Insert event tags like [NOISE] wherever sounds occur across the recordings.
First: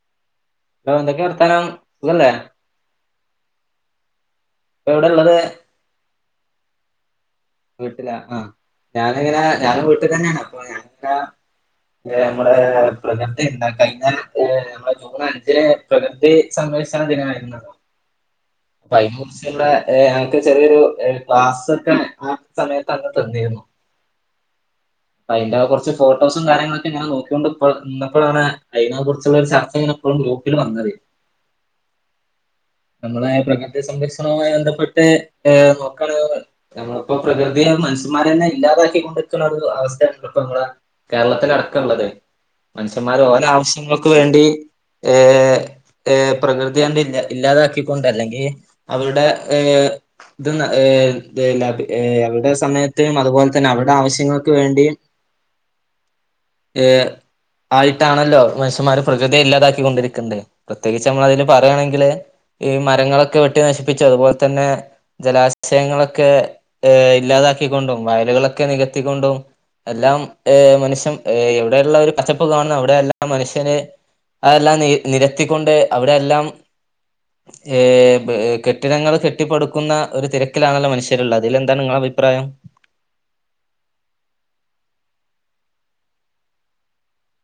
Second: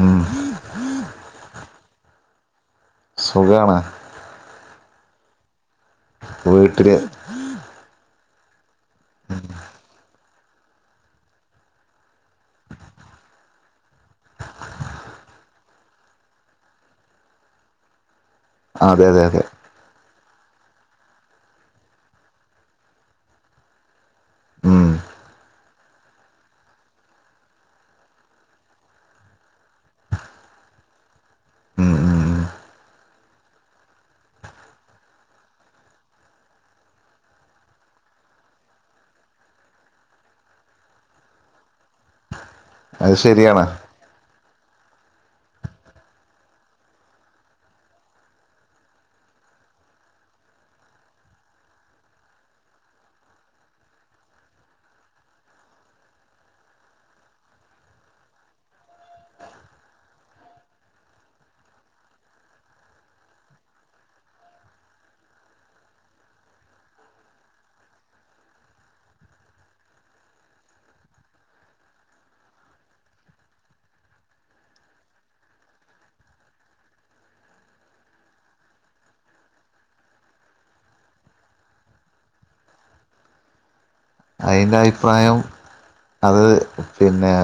ഉം അലോ എന്തൊക്കെയ വർത്താനം സുഖല്ലേ സുഖാണ് ഇപ്പൊവിടെ ഇള്ളത് വീട്ടില് വീട്ടില ആഹ് ഞാനിങ്ങന ഞനും വീട്ടിൽ തന്നെയാണ് അപ്പൊ ഞാനങ്ങ നമ്മടെ പ്രകൃതി എന്താ കഴിഞ്ഞാല നമ്മ ജൂൺ അഞ്ചന് പ്രകൃ ധി സംരക്ഷണ ദിനമായിരുന്നല്ലോ അപ്പ അതെ അതിനെ അതെ അതെ കുറിച്ച്ള്ള ഞക്ക് ചെറിയൊരു ക്ലാസ്ക്കെ സമയത്ത് അങ്ങ് തന്നിയിരുന്നു ഉം അതിന്റെ കുറച്ച് ഫോട്ടോസും കാര്യങ്ങളൊക്കെ ഇങ്ങനെ നോക്കിക്കോണ്ട് ഇപ്പോ ഇന്നപ്പോഴാണ് അയിനെ കുറിച്ചുള്ള ചർച്ച ഇങ്ങനെ ഇപ്പളും ഗ്രൂപ്പിൽ വന്നത് ഉം ഉം ഉം നമ്മളെ പ്രകൃതി സംരക്ഷണവുമായി ബന്ധപ്പെട്ട് നോക്കാണ് നമ്മളും ഇപ്പൊ പ്രകൃതിയെ മനുഷ്യമാരെ തന്നെ ഇല്ലാതാക്കിക്കൊണ്ടിക്കുള്ള ഒരു അവസ്ഥയ ഇപ്പം നമ്മടെ കേരളത്തിൽ അടക്കം ഉുള്ളത് അത് മനുഷ്യന്മാർ ഓരോ ശരിയാണ് ആവശ്യങ്ങൾക്ക് വേണ്ടി ഏർ ഏ പ്രകൃതിണ്ട് ഇല്ല ഇല്ലാതാക്കിക്കൊണ്ട് അല്ലെങ്കിൽ അവരുടെ ഏ ഇതന്ന ലാഭ അവവിടെ സമയത്തും അതുപോലെ തന്നെ അവരുടെ ആവശ്യങ്ങൾക്ക് വേണ്ടിയും ഏഹ് ആയിട്ടാണല്ലോ മനുഷ്യന്മാര് പ്രകൃതി ഇല്ലാതാക്കി കൊണ്ടിരിക്കുത്. പ്രത്യേകിച്ച് നമ്മൾ അതില് പറയുകയാണെങ്കില് ഈ മരങ്ങളൊക്കെ വെട്ടി നശിപ്പിച്ചു അതുപോലെ തന്നെ ജലാശയങ്ങളൊക്കെ ഇല്ലാതാക്കിക്കൊണ്ടും വയലുകളൊക്കെ നികത്തിക്കൊണ്ടും. എല്ലാം ഏർ മനുഷ്യൻ എവിടെയുള്ള ഒരു കച്ചപ്പ് കാണുന്നു അവിടെ എല്ലാം മനുഷ്യന് അല്ലാം നി നിരത്തിക്കൊണ്ട്. അവിടെയ എല്ലാം ഏഹ കെട്ടിടങ്ങൾ കെട്ടിപ്പടുക്കുന്ന ഒരു തിരക്കിലാണല്ലോ മനുഷ്യരുള്ളത്. അതിലെന്താണ് നിങ്ങള അഭിപ്രായം. അതിൻ്റെ അഭിപ്രായം അത് പിന്നെ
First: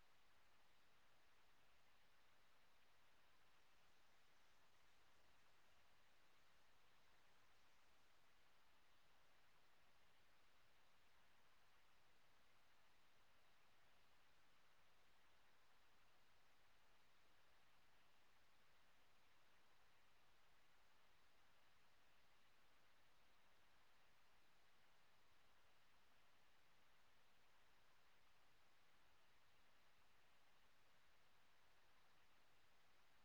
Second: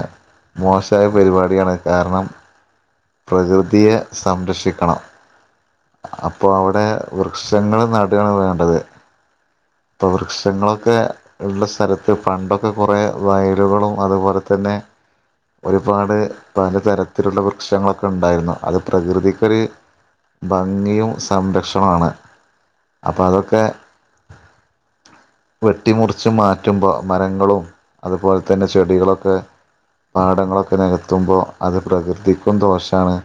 മോശമായ പരിപാടിയാണ്. കാരണം പ്രകൃതിയെ സംരക്ഷിക്കണം. അപ്പോഅവിടെ വൃക്ഷങ്ങളൾ നാടുകായണ് വേണ്ടത്. ഇപ്പൾ വൃക്ഷങ്ങളൊക്കെ ഉള്ള സ്ഥലത്ത് പണ്ടൊക്കെ കുറേ വയലുകളും അതുപോലെ തന്നെ ഒരുപാട് പല തരത്തിലുള്ള വർ- പ്രക്ഷങ്ങളൊക്കെ ഉണ്ടായിരുന്നു. അത് പ്രകൃതിക്കൊരു ഭംഗിയും സംരക്ഷണമാണ്. അപ്പൊ അതൊക്കെ [INAUDIBLE] വെട്ടിമുറിച്ച് മാറ്റുമ്പോൾ മരങ്ങളും. അതുപോലെ തന്നെ ചെടികളൊക്കെ പാടങ്ങളൊക്കെ നികത്തുമ്പോ അത് പ്രകൃതിക്കും ദോഷണ്.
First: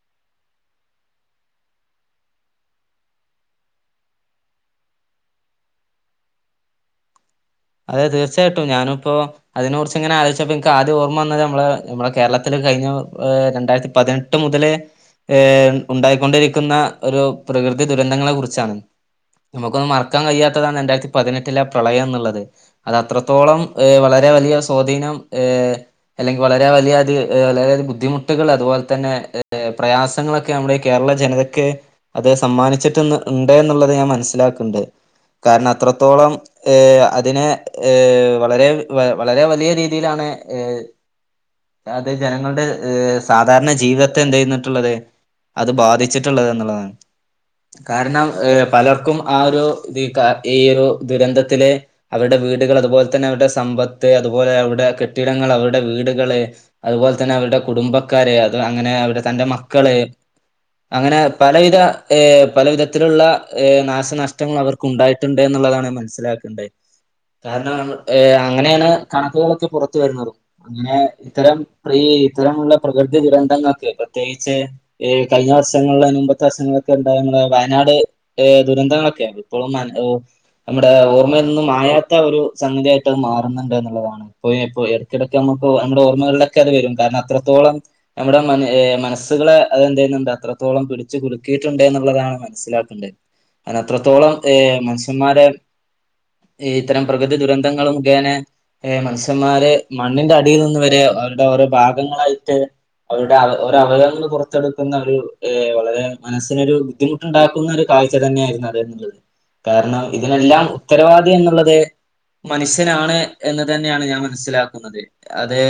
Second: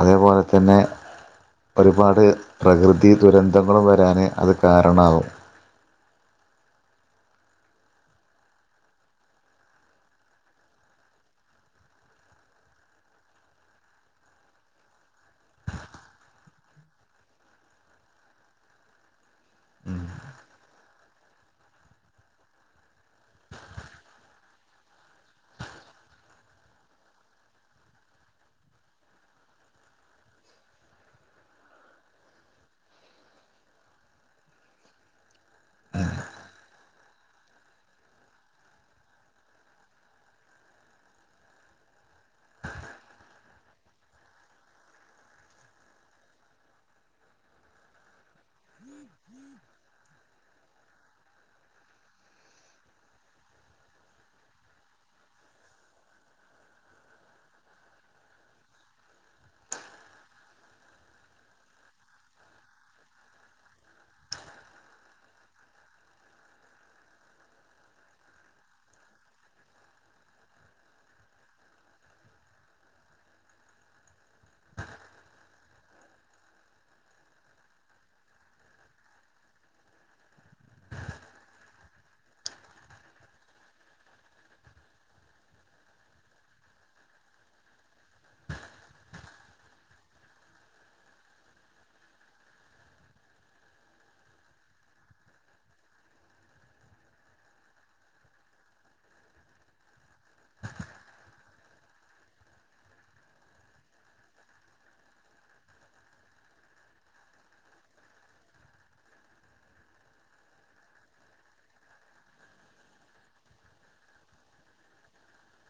അതേപോലെ തന്നെ ഒരുപാട് പ്രകൃതി ദുരന്തങ്ങളും വരാന് അത് കാരണാവും. അതെ തീർച്ചയായിട്ടും ഞാനിപ്പോ അതിനെ കുറിച്ച് എങ്ങനെ ആലോചിച്ചപ്പോ എനിക്ക് ആദ്യ ഓർമ്മ വന്നത് നമ്മള് നമ്മളെ കേരളത്തില് കഴിഞ്ഞ ഏ രണ്ടായിരത്തി പതിനെട്ട് മുതലേ ഏ ഉണ്ടായിക്കൊണ്ടിരിക്കുന്ന ഒരു പ്രകൃതി ദുരന്തങ്ങളെ കുറിച്ചാണ്. നമുക്കൊന്നന്ന് ഉം മറക്കാൻ കഴിയാത്തതാണ് രണ്ടായിരത്തി പതിനെട്ടിലെ പ്രളയം എന്നുള്ളത്. അത്ത്രത്തോളം ഏ വളരെ വലിയ സ്വാധീനം. ഏഹ അല്ലെങ്കിൽ വളരെ വലിയ അ വളരെയ ബുദ്ധിമുട്ടൾ അതുപോലെ തന്നെ പ്രയാസങ്ങളൊക്കെ. ക്ക്‌ നമ്മുടെ കേരള ജനതക്ക് അത് സമ്മാനിച്ചിട്ട് ഉണ്ട് എന്നുള്ളത് ഞാൻ മനസ്സിലാക്ണ്ട്. കാരണം അത്രത്തോളം ഏഹ അതിനെ ഏഹ വളരെ വളരെ വലിയ രീതിയിലാണ്. ഏ അതെ ജനങ്ങളുടെ സാധാരണ ജീവിതത്തെ എന്ത് ചെയ്യന്നിട്ടുള്ളത്. അത് ബാധിച്ചിട്ടള്ളത് എന്ന്ള്ളതാണ്. കാരണം പലർക്കും ആ ഒരു ഈ ഒരു ദുരന്തത്തിലെ. അവരുടെ വീടുകൾ അതുപോലെ തന്നെ അവരുടെ സമ്പത്ത്. അതുപോലെ അവരുടെ കെട്ടിടങ്ങൾ അവരുടെ വീടുകള്. അതുപോലെ തന്നെ അവരുടെ കുടുംബക്കാര്. അത് അങ്ങനെ അവരുടെ തന്റെ മക്കള്. അങ്ങനെ പലവിധ ഏഹ് പലവിധത്തിലുള്ള ഏഹ് നാശനഷ്ടങ്ങൾ അവർ ഉണ്ടായിട്ടുണ്ട്ന്ന്ള്ളതാണ്. ഞാൻ മനസ്സിലാക്കേണ്ടത്. കാരണം ഏ അങ്ങനെയാണ് കണക്കുകളൊക്കെ പുറത്ത വരുന്നതും. അങ്ങനെ ഇത്തരം പ്രീ ഇത്തരമുള്ള പ്രകൃതി ദുരന്തങ്ങൾക്ക് പ്രത്യേകിച്ച്. കഴിഞ്ഞ വർഷങ്ങളിൽ മുൻപത്തെ വർഷങ്ങളിലൊക്കെ ഉണ്ടയാ നമ്മളെ വയനാട്. ഏഹ് ദുരന്തങ്ങളൊക്കെയ ഇപ്പോഴും നമ്മുടെ ഓർമ്മ ന്നും മായാത്ത ഒരു സംഗതിയായിട്ട് അത് മാറുന്നുണ്ട് എന്നുള്ളതാണ്. പോയെ പോയെ ഇടക്കിടക്ക് നമ്മു നമ്മുടെ ഓർമ്മകളിലൊക്കെ അത് വരും കാരണം അത്രത്തോളം. നമ്മുടെ മ മനസ്സക്കളെ അത് എന്ത് ചെയ്യുന്നുണ്ട് അത്രത്തോളം പിടിച്ചു കുലുക്കിട്ടുണ്ട് എന്നുള്ളതാണ്. മനസ്സിലാക്കണ്ട് അ അത്രത്തോളം എ മനുഷ്യന്മാരെ. ഈത്തെരം പ്രകൃതി ദുരെന്തങ്ങള് മുഖേനെ ഏഹ് മൻഷന്മാര് മണ്ണിന്റെ അടിയിൽ നിന്ന് വെരേ അവര്ടെ ഓരോ ഭാഗങ്ങളായിട്ട് അവരുടെ അവ ഒരവയവങ്ങൾ പൊറെത്തെട്ക്കുന്ന ഒരു വളരെ മനസ്സിനൊരു ബുദ്ധിമുട്ട്ണ്ടാക്കുന്ന ഒരു കാഴ്ച തന്നെയായിര്ന്നത്‌ന്ന്ള്ളെത് കാര്ണം ഇതിനെല്ലാം ഉത്തരവാദി എന്ന്ള്ളെത് മനുഷ്യനാണ് എന്ന് തന്നെയാണ് ഞാൻ മനസ്സിലാക്കുന്നത് അത്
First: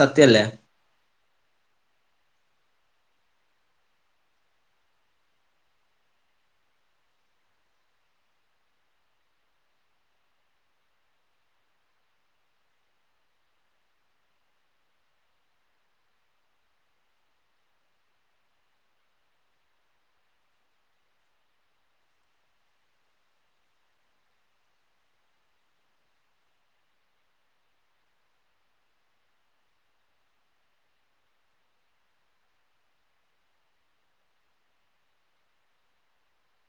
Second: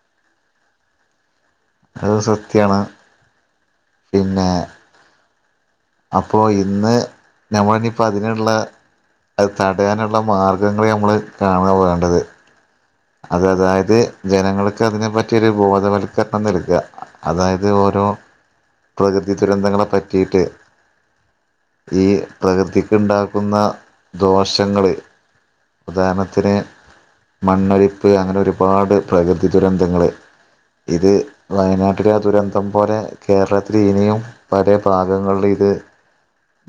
സത്യല്ലേ അത് സത്യാണ് പിന്നേ അപ്പോ ഇന്ന് ഞമ്മള്നിപ്പൊ അതിന്ള്ളെ അത് തടയാന്ള്ള മാർഗ്ഗങ്ങള് ഞമ്മള് കാണാ വേണ്ടെത് അതെ അതായെത് ജനങ്ങൾക്ക് അതിനെ പറ്റിയാെരു ബോധവൽക്കര്ണം നൽക അതായത് ഓരോ പ്രകൃതി ദുരെന്തെങ്ങെളെ പറ്റീട്ട് ഈ പ്രകൃതിക്ക്ണ്ടാക്കുന്ന ദോഷങ്ങള് ഉദാര്ണത്തിന് മണ്ണൊലി പ്പ് അങ്ങെനെ ഒരുപാട് പ്രകൃതി ദുരെന്തെങ്ങള് ഇത് വയനാട്ടിലെ ആ ദുരന്തം പോലെ കേരളത്തില് ഇനിയും പലേ ഭാഗെങ്ങൾല് ഇത്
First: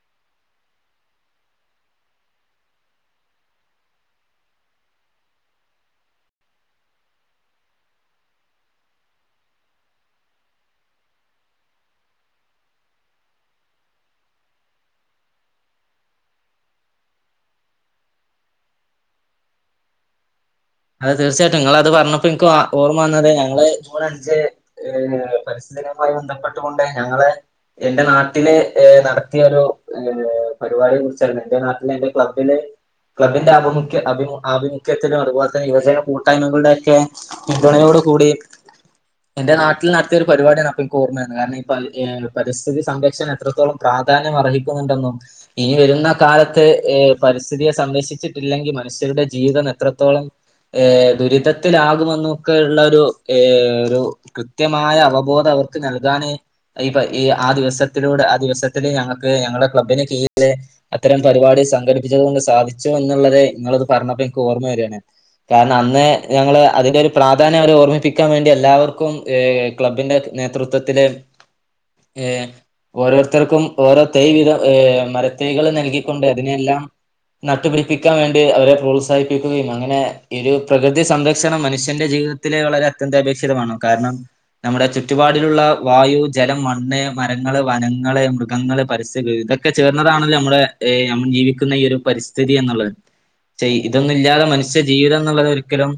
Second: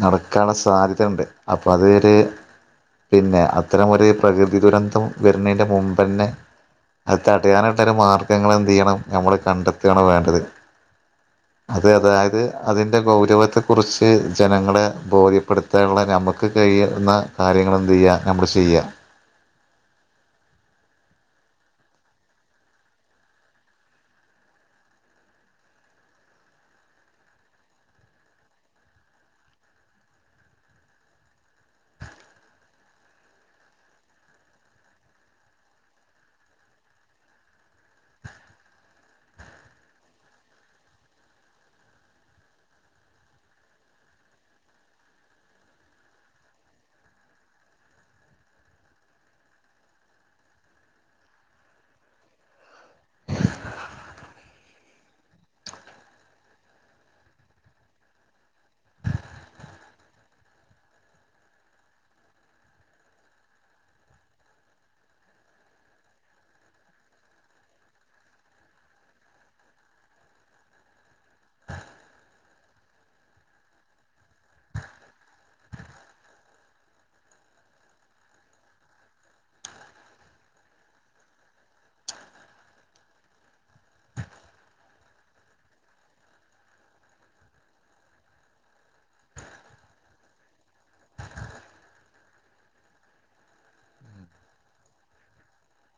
നടക്കാൻള്ള സാധ്യതണ്ട് അപ്പ അതെര് പിന്നെ അത്തരം ഒര് പ്രകൃതി ദുരന്തം വെര്ണേന്റെ മുമ്പെന്നെ അത് തടയാന്ള്ളാെര് മാർഗ്ഗങ്ങളെന്തെയ്യെണം ഞമ്മള് കണ്ടെത്ത്കാണ് വേണ്ടെത് അതെ അതായത് അതിൻ്റെ ഗൗരവത്തെ കുറിച്ച് ജനങ്ങളെ ബോധ്യപ്പെട് താൻള്ളെ ഞമ്മെക്ക് കയ്യെത്ത്ന്ന കാര്യങ്ങളെന്തെയ്യാ ഞമ്മെള് ചെയ്യാ അത് തീർച്ചയായ്ട്ടും ഇങ്ങെളത് പർഞ്ഞപ്പോ ഇൻക്ക് ഓർമ്മ വെന്നത് ഞങ്ങള് ജൂണ അഞ്ച് ഏഹ് പരിസ്ഥിതി ദിനമായി ബെന്ധപ്പെട്ടു കൊണ്ട് ഞങ്ങള് എന്റെ നാട്ടില് ഏഹ് നടത്തിയാെരു ഏഹ് പരിപാടിയെ കുറിച്ചാണ് എന്റെ നാട്ടില് എന്റെ ക്ലബ്ബില് ക്ലബ്ബിന്റെ ആഭിമുക്യ അഭിമു ആഭിമുഖ്യത്തിലും അത്പോൽ തനെ യുവജന കൂട്ടായ്മകള്ടെ ഒക്കെ പിന്തുണയോട് കൂടി എൻ്റെ നാട്ടിൽ നട്ത്ത്യ ഒര് പരിപാട്യാണ് അപ്പം ഇൻക്ക് ഓർമ്മെര്ണെ കാര്ണം ഈ പരി ഏഹ് പരിസ്ഥിതി സംരക്ഷണം എത്രത്തോളം പ്രാധാന്യം അർഹിക്കുന്നുണ്ടെന്നും ഇനി വെരുന്ന കാലത്ത് ഏഹ് പരിസ്ഥിതിയെ സംരക്ഷിച്ചിട്ടില്ലെങ്കി മനുഷ്യരുടെ ജീവിതം എത്രെത്തോളം ഏഹ് ദുരിതത്തിലാകുമെന്നൊക്കെള്ളെരു ഏഹ് രു കൃത്യമായ അവബോധം അവർക്ക് നൽകാന് ഈപ്പ ഈ ആ ദിവസത്തിലൂടെ ആ ദിവസത്തില് ഞങ്ങക്ക് ഞങ്ങളെ ക്ലബ്ബിന് കീഴില് അത്തരം പരിപാടി സംഘടിപ്പിച്ചത് കൊണ്ട് സാധിച്ചു എന്ന്ള്ളെത് ഇങ്ങളത് പർഞ്ഞപ്പം ഇൻക്കാേർമ്മ വെരാണ് കാരണം അന്ന് ഞങ്ങള് അതിന്റെ ഒരു പ്രാധാന്യം അവരെ ഓർമ്മിപ്പിക്കാം വേണ്ടി എല്ലാവർക്കും ഏഹ് ക്ലബ്ബിന്റെ നേതൃത്വത്തില് ഏഹ് ഓരോര്ത്തർക്കും ഓരോ തൈ വീതം ഏഹ് മരതൈകെള് നൽകിക്കൊണ്ട് അതിനെയെല്ലാം നട്ടു പിടിപ്പിക്കാം വേണ്ടി അവ െരെ പ്രോത്സാഹിപ്പിക്കുകയും അങ്ങെ നെ ഈ ഒരു പ്രകൃതി സംരക്ഷണം മനുഷ്യന്റെ ജീവിതത്തിലെ വളെരെ അത്യന്താപേക്ഷിതമാണ് കാര്ണം നമ്മുടെ ചുറ്റുപാടിലുള്ള വായു ജലം മണ്ണ് മരങ്ങള് വനങ്ങള് മൃഗങ്ങള് പരസ്യ വിവിത ക്കെ ചേർന്നതാണല്ലോ ഞമ്മെളെ ഏഹ് നമ്മൾ ജീവിക്കുന്ന ഈ ഒരു പരിസ്ഥിതി എന്ന്ള്ളെത് ചെയ് ഇതൊന്നും ഇല്ലാതെ മനുഷ്യ ജീവിതം ന്ന്ള്ളെതൊരിക്കെലും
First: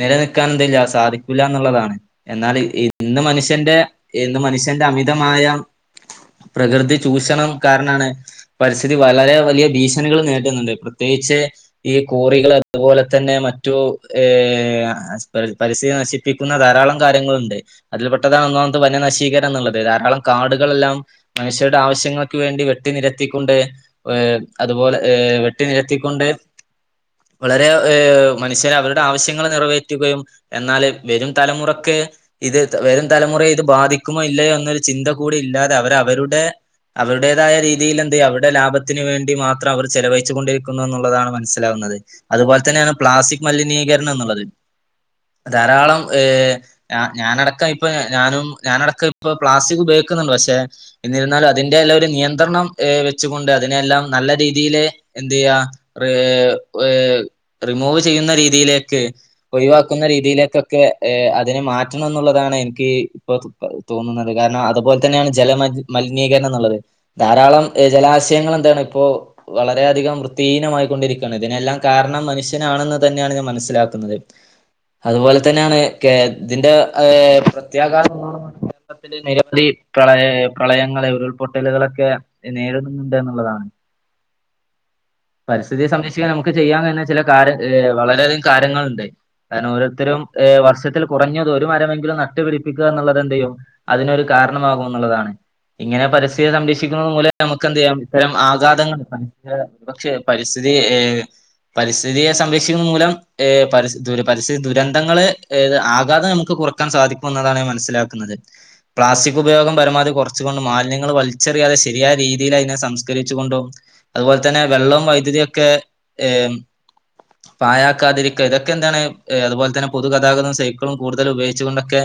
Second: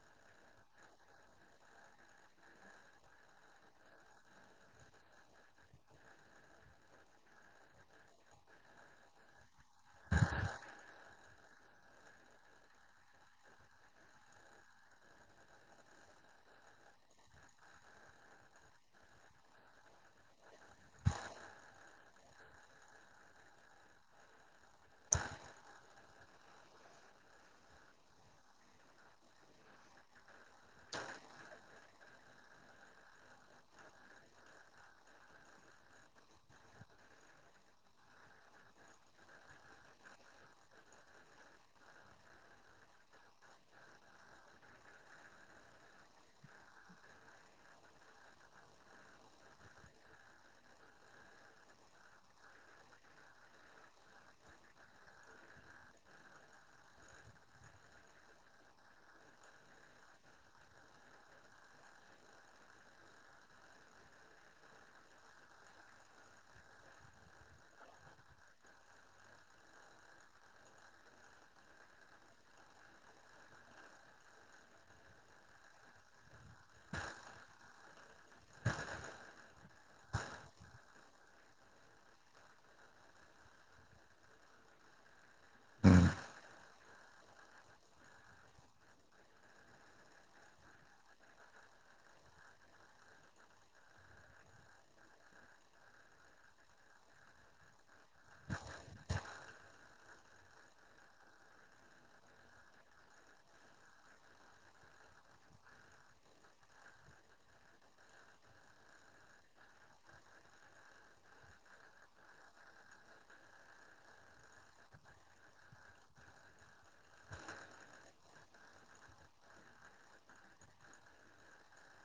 നിലനിക്കാൻ ന്ത്ല്ലാ സാധിക്കൂലാ ന്ന്ള്ളതാണ് എന്നാല് ഇന്ന് മനുഷ്യന്റെ ഇന്ന് മനുഷ്യന്റെ അമിതമായ പ്രകൃതി ചൂഷണം കാര്ണാണ് പരിസ്ഥിതി വളെരെ വലിയ ഭീഷണികള് നേരിട്ന്ന്ണ്ട് പ്രത്യേകിച്ച് ഈ കോറികള് അതുപോലെ തന്നെ മറ്റു ഏഹ് പരി പരിസ്ഥിതി നശിപ്പിക്കുന്ന ധാരാളം കാര്യങ്ങളുണ്ട് അതിൽ പെട്ടതാണ് ഒന്നാമത് വന നശീകരംന്ന്ള്ളെത് ധാരാളം കാട്കളെല്ലാം മനുഷ്യരുടെ ആവശ്യങ്ങൾക്ക് വേണ്ടി വെട്ടിനിരത്തിക്കൊണ്ട് ഏഹ് അതുപോലെ ഏഹ് വെട്ടിനിരത്തിക്കൊണ്ട് വളെരേ ഏഹ് മനുഷ്യരെ അവരുടെ ആവശ്യങ്ങൾ നിറവേറ്റുകയും എന്നാല് വരും തലമുറക്ക് ഇത് വരും തലമുറയെ ഇത് ബാധിക്കുമോ ഇല്ലയോ എന്നൊരു ചിന്ത കൂടി ഇല്ലാതെ അവരവരുടെ അവരുടേതായ രീതിയിൽ എന്ത് അവരുടെ ലാഭത്തിന് വേണ്ടി മാത്രം അവർ ചെലവഴിച്ചു കൊണ്ടിരിക്കുന്നു എന്നുള്ളതാണ് മനസ്സിലാകുന്നത്. അതുപോലെ തന്നെയാണ് പ്ലാസ്റ്റിക് മലിനീകരണം എന്നുള്ളത് ധാരാളം ഏഹ് ഞാ ഞാനടക്കം ഇപ്പൊ ഞാനും ഞാനടക്കം ഇപ്പൊ പ്ലാസ്റ്റിക് ഉപയോഗിക്കുന്നുണ്ട് പക്ഷെ എന്നിരുന്നാലും അതിന്റെ എല്ലാം ഒരു നിയന്ത്രണം ഏഹ് വെച്ചുകൊണ്ട് അതിനെല്ലാം നല്ല രീതിയിലെ എന്തിയ്യ ഏഹ് ഏഹ് റിമൂവ് ചെയ്യുന്ന രീതിയിലേക്ക് ഒഴിവാക്കുന്ന രീതിയിലേക്കൊക്കെ ഏഹ് അതിനെ മാറ്റണം എന്നുള്ളതാണ് എനിക്ക് ഇപ്പൊ തോന്നുന്നത് കാരണം അതുപോലെ തന്നെയാണ് ജല മജ് മലിനീകരണന്നുള്ളത്. ധാരാളം ഏഹ് ജലാശയങ്ങൾ എന്താണ് ഇപ്പോ വളരെയധികം വൃത്തിഹീനമായിക്കൊണ്ടിരിക്കാണ് ഇതിനെല്ലാം കാരണം മനുഷ്യനാണെന്ന് തന്നെയാണ് ഞാൻ മനസ്സിലാക്കുന്നത്. അതുപോലെ തന്നെയാണ് കെ ഇതിന്റെ ഏഹ് പ്രത്യാഘാതം [UNINTELLIGIBLE] [UNINTELLIGIBLE] നിരവധി പ്രളയ പ്രളയങ്ങളെ ഉരുൾപൊട്ടലുകളൊക്കെ നേരിടുന്നുണ്ട് എന്നുള്ളതാണ്. പരിസ്ഥിയെ സംരക്ഷിക്കാൻ നമുക്ക് ചെയ്യാൻ തന്നെ ചെല കാര്യ ഏഹ് വളരെയധികം കാര്യങ്ങളുണ്ട്. കാരണം ഓരോരുത്തരും ഏഹ് വർഷത്തിൽ കുറഞ്ഞത് ഒരു മരമെങ്കിലും നട്ടുപിടിപ്പിക്കുക എന്നുള്ളത് എന്തിയ്യും അതിനൊരു കാരണമാകുമെന്നുള്ളതാണ്. ഇങ്ങനെ പരിസ്ഥിതി സംരക്ഷിക്കുന്നത് മൂലം നമുക്ക് എന്ത് ചെയ്യാം ഇത്തരം ആഘാതങ്ങൾ [UNINTELLIGIBLE] പക്ഷെ പരിസ്ഥിതി ഏഹ് പരിസ്ഥിതിയെ സംരക്ഷിക്കുന്ന മൂലം ഏഹ് പരിസ് ദുര പരിസ്ഥി ദുരന്തങ്ങള് ഏഹ് ആകാതം നമുക്ക് കുറ ക്കാൻ സാധിക്കും എന്നതാണ് മനസ്സിലാക്കുന്നത്. പ്ലാസ്റ്റിക് ഉപയോഗം പരമാവധി കൊറച്ചു കൊണ്ട് മാലിന്യങ്ങൾ വലിച്ചെറിയാതെ ശരിയായ രീതിയിൽ അതിനെ സംസ്കരിച്ചുകൊണ്ടും അതുപോലെ തന്നെ വെള്ളവും വൈദ്യുതി ഒക്കെ ഏഹ് പായാക്കാതിരിക്കുക ഇതൊക്കെ എന്താണ് അതുപോലെ തന്നെ പൊതുഗതാഗതവും സൈക്കളും കൂടുതല ഉപയോഗിച്ചു കൊണ്ടൊക്കെ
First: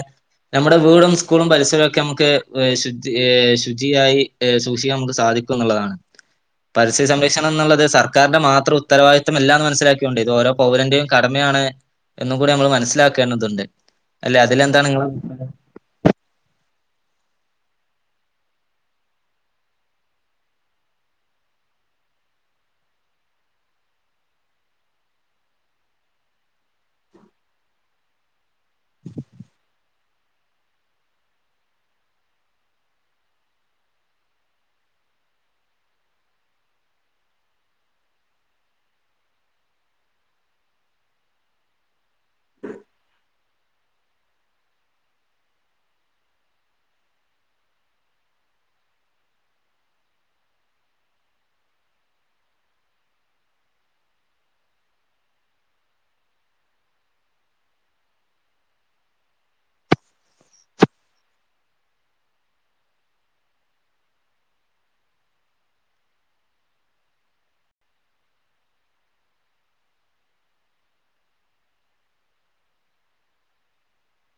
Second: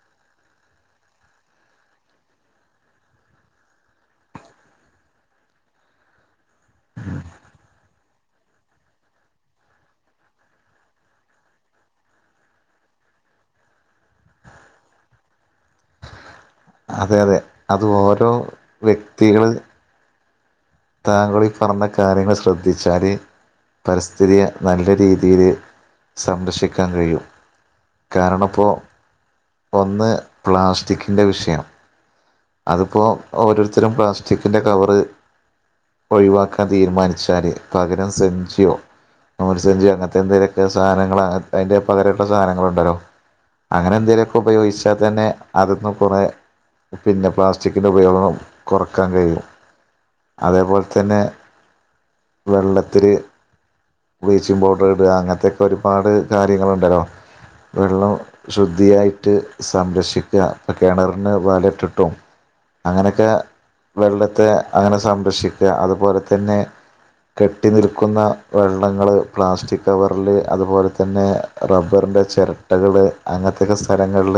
നമ്മുടെ വീടും സ്കൂളും പരിസരവും ഒക്കെ നമുക്ക് ശുദ്ധി ശുചിയായി സൂക്ഷിക്കാൻ നമുക്ക് സാധിക്കും എന്നുള്ളതാണ് പരിസ്ഥിതി സംരക്ഷണം എന്നുള്ളത് സർക്കാരിന്റെ മാത്രം ഉത്തരവാദിത്മല്ല എന്ന് മനസാക്കിയൊണ്ട് ഇത് ഓരോ പൗരന്റെയും കടമയാണ് എന്ന് കൂടി നമ്മൾ മനസ്സിലാക്കേണ്ടതുണ്ട് അല്ലെ അതിലെന്താണ് നിങ്ങള അതെ അതെ അത് ഓരോ വ്യക്തികൾ താങ്കൾ ഈ പറഞ്ഞ കാര്യങ്ങൾ ശ്രദ്ധിച്ചാൽ പരിസ്ഥിതിയെ നല്ല രീതിയിൽ സംരക്ഷിക്കാൻ കഴിയും. കാരണം ഇപ്പോ ഒന്ന് പ്ലാസ്റ്റിക്കിൻ്റെ വിഷയം അതിപ്പോൾ ഓരോരുത്തരും പ്ലാസ്റ്റിക്കിൻ്റെ കവറ് ഒഴിവാക്കാൻ തീരുമാനിച്ചാൽ പകരം സഞ്ചിയോ മോൻ സഞ്ചു അങ്ങനത്തെ എന്തെങ്കലുമൊക്കെ സാധനങ്ങ അതിന്റെ പകരള്ള സാധനങ്ങളണ്ടല്ലോ? അങ്ങനെ എന്തേലുമൊക്കെ ഉപയോഗിച്ചാ തന്നെ അതൊന്നന്ന് കുറ പിന്നെ പ്ലാസ്റ്റിക്കിൻ്റെ ഉപയോഗ കുറക്കാൻ കഴിയും. അതേപോലെ തന്നെ വെള്ളത്തിൽ ബ്ലീച്ചിങ് പൗഡർ ഇടുക അങ്ങനത്തെയൊക്കെ ഒരുപാട് കാര്യങ്ങളുണ്ടല്ലോ വെള്ളം ശുദ്ധിയായിട്ട് സംരക്ഷിക്കുക പ്പ കിണറിന് വാലറ്റ്ട്ടും അങ്ങനെയൊക്കെ വെള്ളത്തെ അങ്ങനെ സംരക്ഷിക്കുക അതുപോലെ തന്നെ കെട്ടി നിൽക്കുന്ന വെള്ളങ്ങൾ പ്ലാസ്റ്റിക് കവറിൽ അതുപോലെ തന്നെ റബ്ബറിൻ്റെ ചിരട്ടകൾ അങ്ങനത്തൊക്കെ സ്ഥലങ്ങളിൽ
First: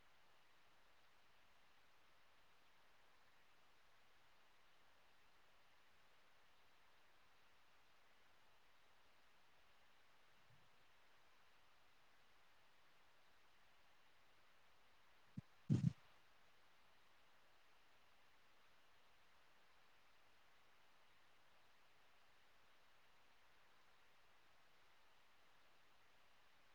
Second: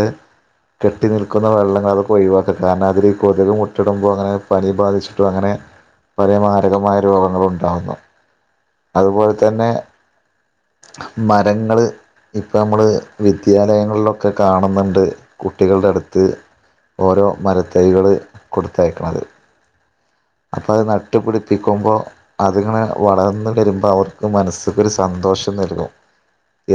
കെട്ടി നിൽക്കുന്ന വെള്ളങ്ങൾ അതൊക്കെ ഒഴിവാക്ക കാരണം അതിൽ കൊതുക് മുട്ട ഇടുമ്പോൾ അങ്ങനെ പനി ബാധിച്ച് ട്ടും അങ്ങനെ പല മാരകമായ രോഗങ്ങള ഉണ്ടാകുന്നു. അതുപോലെ തന്നെ മരങ്ങള് ഇപ്പം നമ്മൾ വിദ്യാലയങ്ങളിലൊക്കെ കാണുന്നുണ്ട് കുട്ടികളുടെ അടുത്ത് ഓരോ മര തൈകൾ കൊടുത്തയക്കണത്. അപ്പോ അത് നട്ടു പിടിപ്പിക്കുമ്പോ അതിങ്ങനെ വളർന്ന് വരുമ്പോ അവർക്ക് മനസ്സക്കൊരു സന്തോഷം നൽകും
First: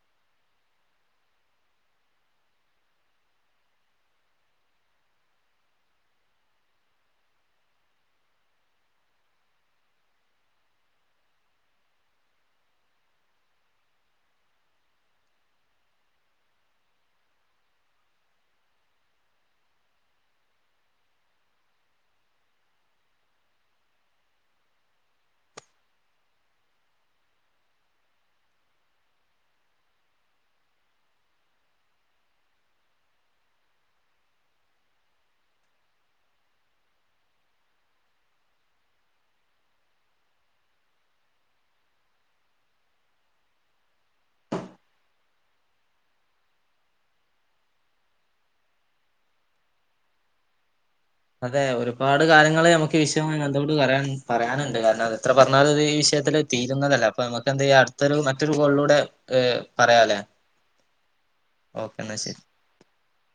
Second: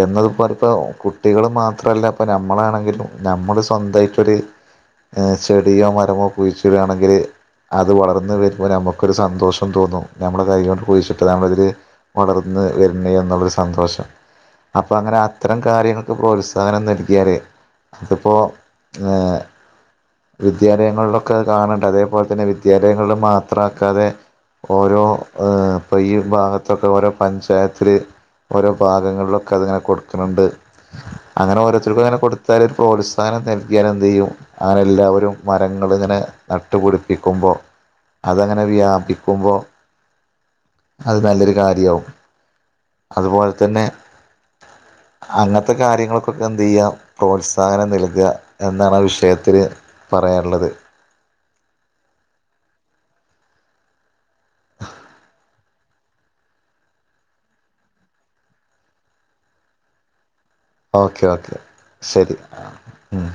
എന്നത് ഇപ്പോ അടുത്ത കുട്ടികൾ മാത്രല്ല ഇപ്പോ ഞമ്മളാണെങ്കിലും ഞമ്മൾ സ്വന്തായിട്ടൊര് ചെടിയോ മരമോ കുഴിച്ച്ടാണെങ്കിൽ അത് വളർന്ന് ന്ന് വരുമ്പോ നമുക്കൊര് സന്തോഷം തോന്നും ഞമ്മൾ കൈ കൊണ്ട് കുയിച്ചിട്ടാന്നൊര് വളർന്ന് വര്ന്ന് എന്നുള്ള ഒരു സന്തോഷം അപ്പ അങ്ങനെ അത്തരം കാര്യങ്ങൾക്ക് പ്രോത്സാഹനം നൽകിയാൽ ഇതിപ്പോ ഏഹ് വിദ്യാലയങ്ങളിലൊക്കെ കാണണ്ട് അതേപോലെ തന്നെ വിദ്യാലയങ്ങളിൽ മാത്രക്കാതെ ഓരോ ഏഹ് ഇപ്പൊ ഈ ഭാഗത്തൊക്കെ ഓരോ പഞ്ചായത്തിൽ ഓരോ ഭാഗങ്ങളിലൊക്കെ അതിങ്ങനെ കൊടുക്ക്ണണ്ട് അങ്ങനെ ഓരോത്തർക്കും അങ്ങനെ കൊടുത്താൽ ഒരു പ്രോത്സാഹനം നൽകിയാല് എന്ത് ചെയ്യും അങ്ങനെ എല്ലാവരും മരങ്ങള് ഇങ്ങനെ നട്ടു പിടിപ്പിക്കുമ്പോ അത് അങ്ങനെ വ്യാപിക്കുമ്പോ അത് നല്ലൊരു കാര്യാവും അതുപോലെ തന്നെ അങ്ങത്തെ കാര്യങ്ങൾക്കൊക്കെ എന്തെയ്യാം പ്രോത്സാഹനം നൽക എന്നാണ് ആ വിഷയത്തിൽ പറയാൻ ഇള്ളത് അതെ ഒരുപാട് കാര്യങ്ങള് നമുക്ക് ഈ വിഷയം ആയി ബന്ധപ്പെട്ട് പറയാൻ പറയാന്ണ്ട് കാരണം അത് എത്ര പറഞ്ഞാലും അത് ഈ വിഷയത്തില് തീരുന്നതല്ല അപ്പൊ നമുക്ക് എന്ത് ചെയ്യാ അടുത്തൊരു മറ്റൊരു കോളിലൂടെ പറയാംലെ ഓക്കെ ഓക്കെ ശരി ആഹ് ഉം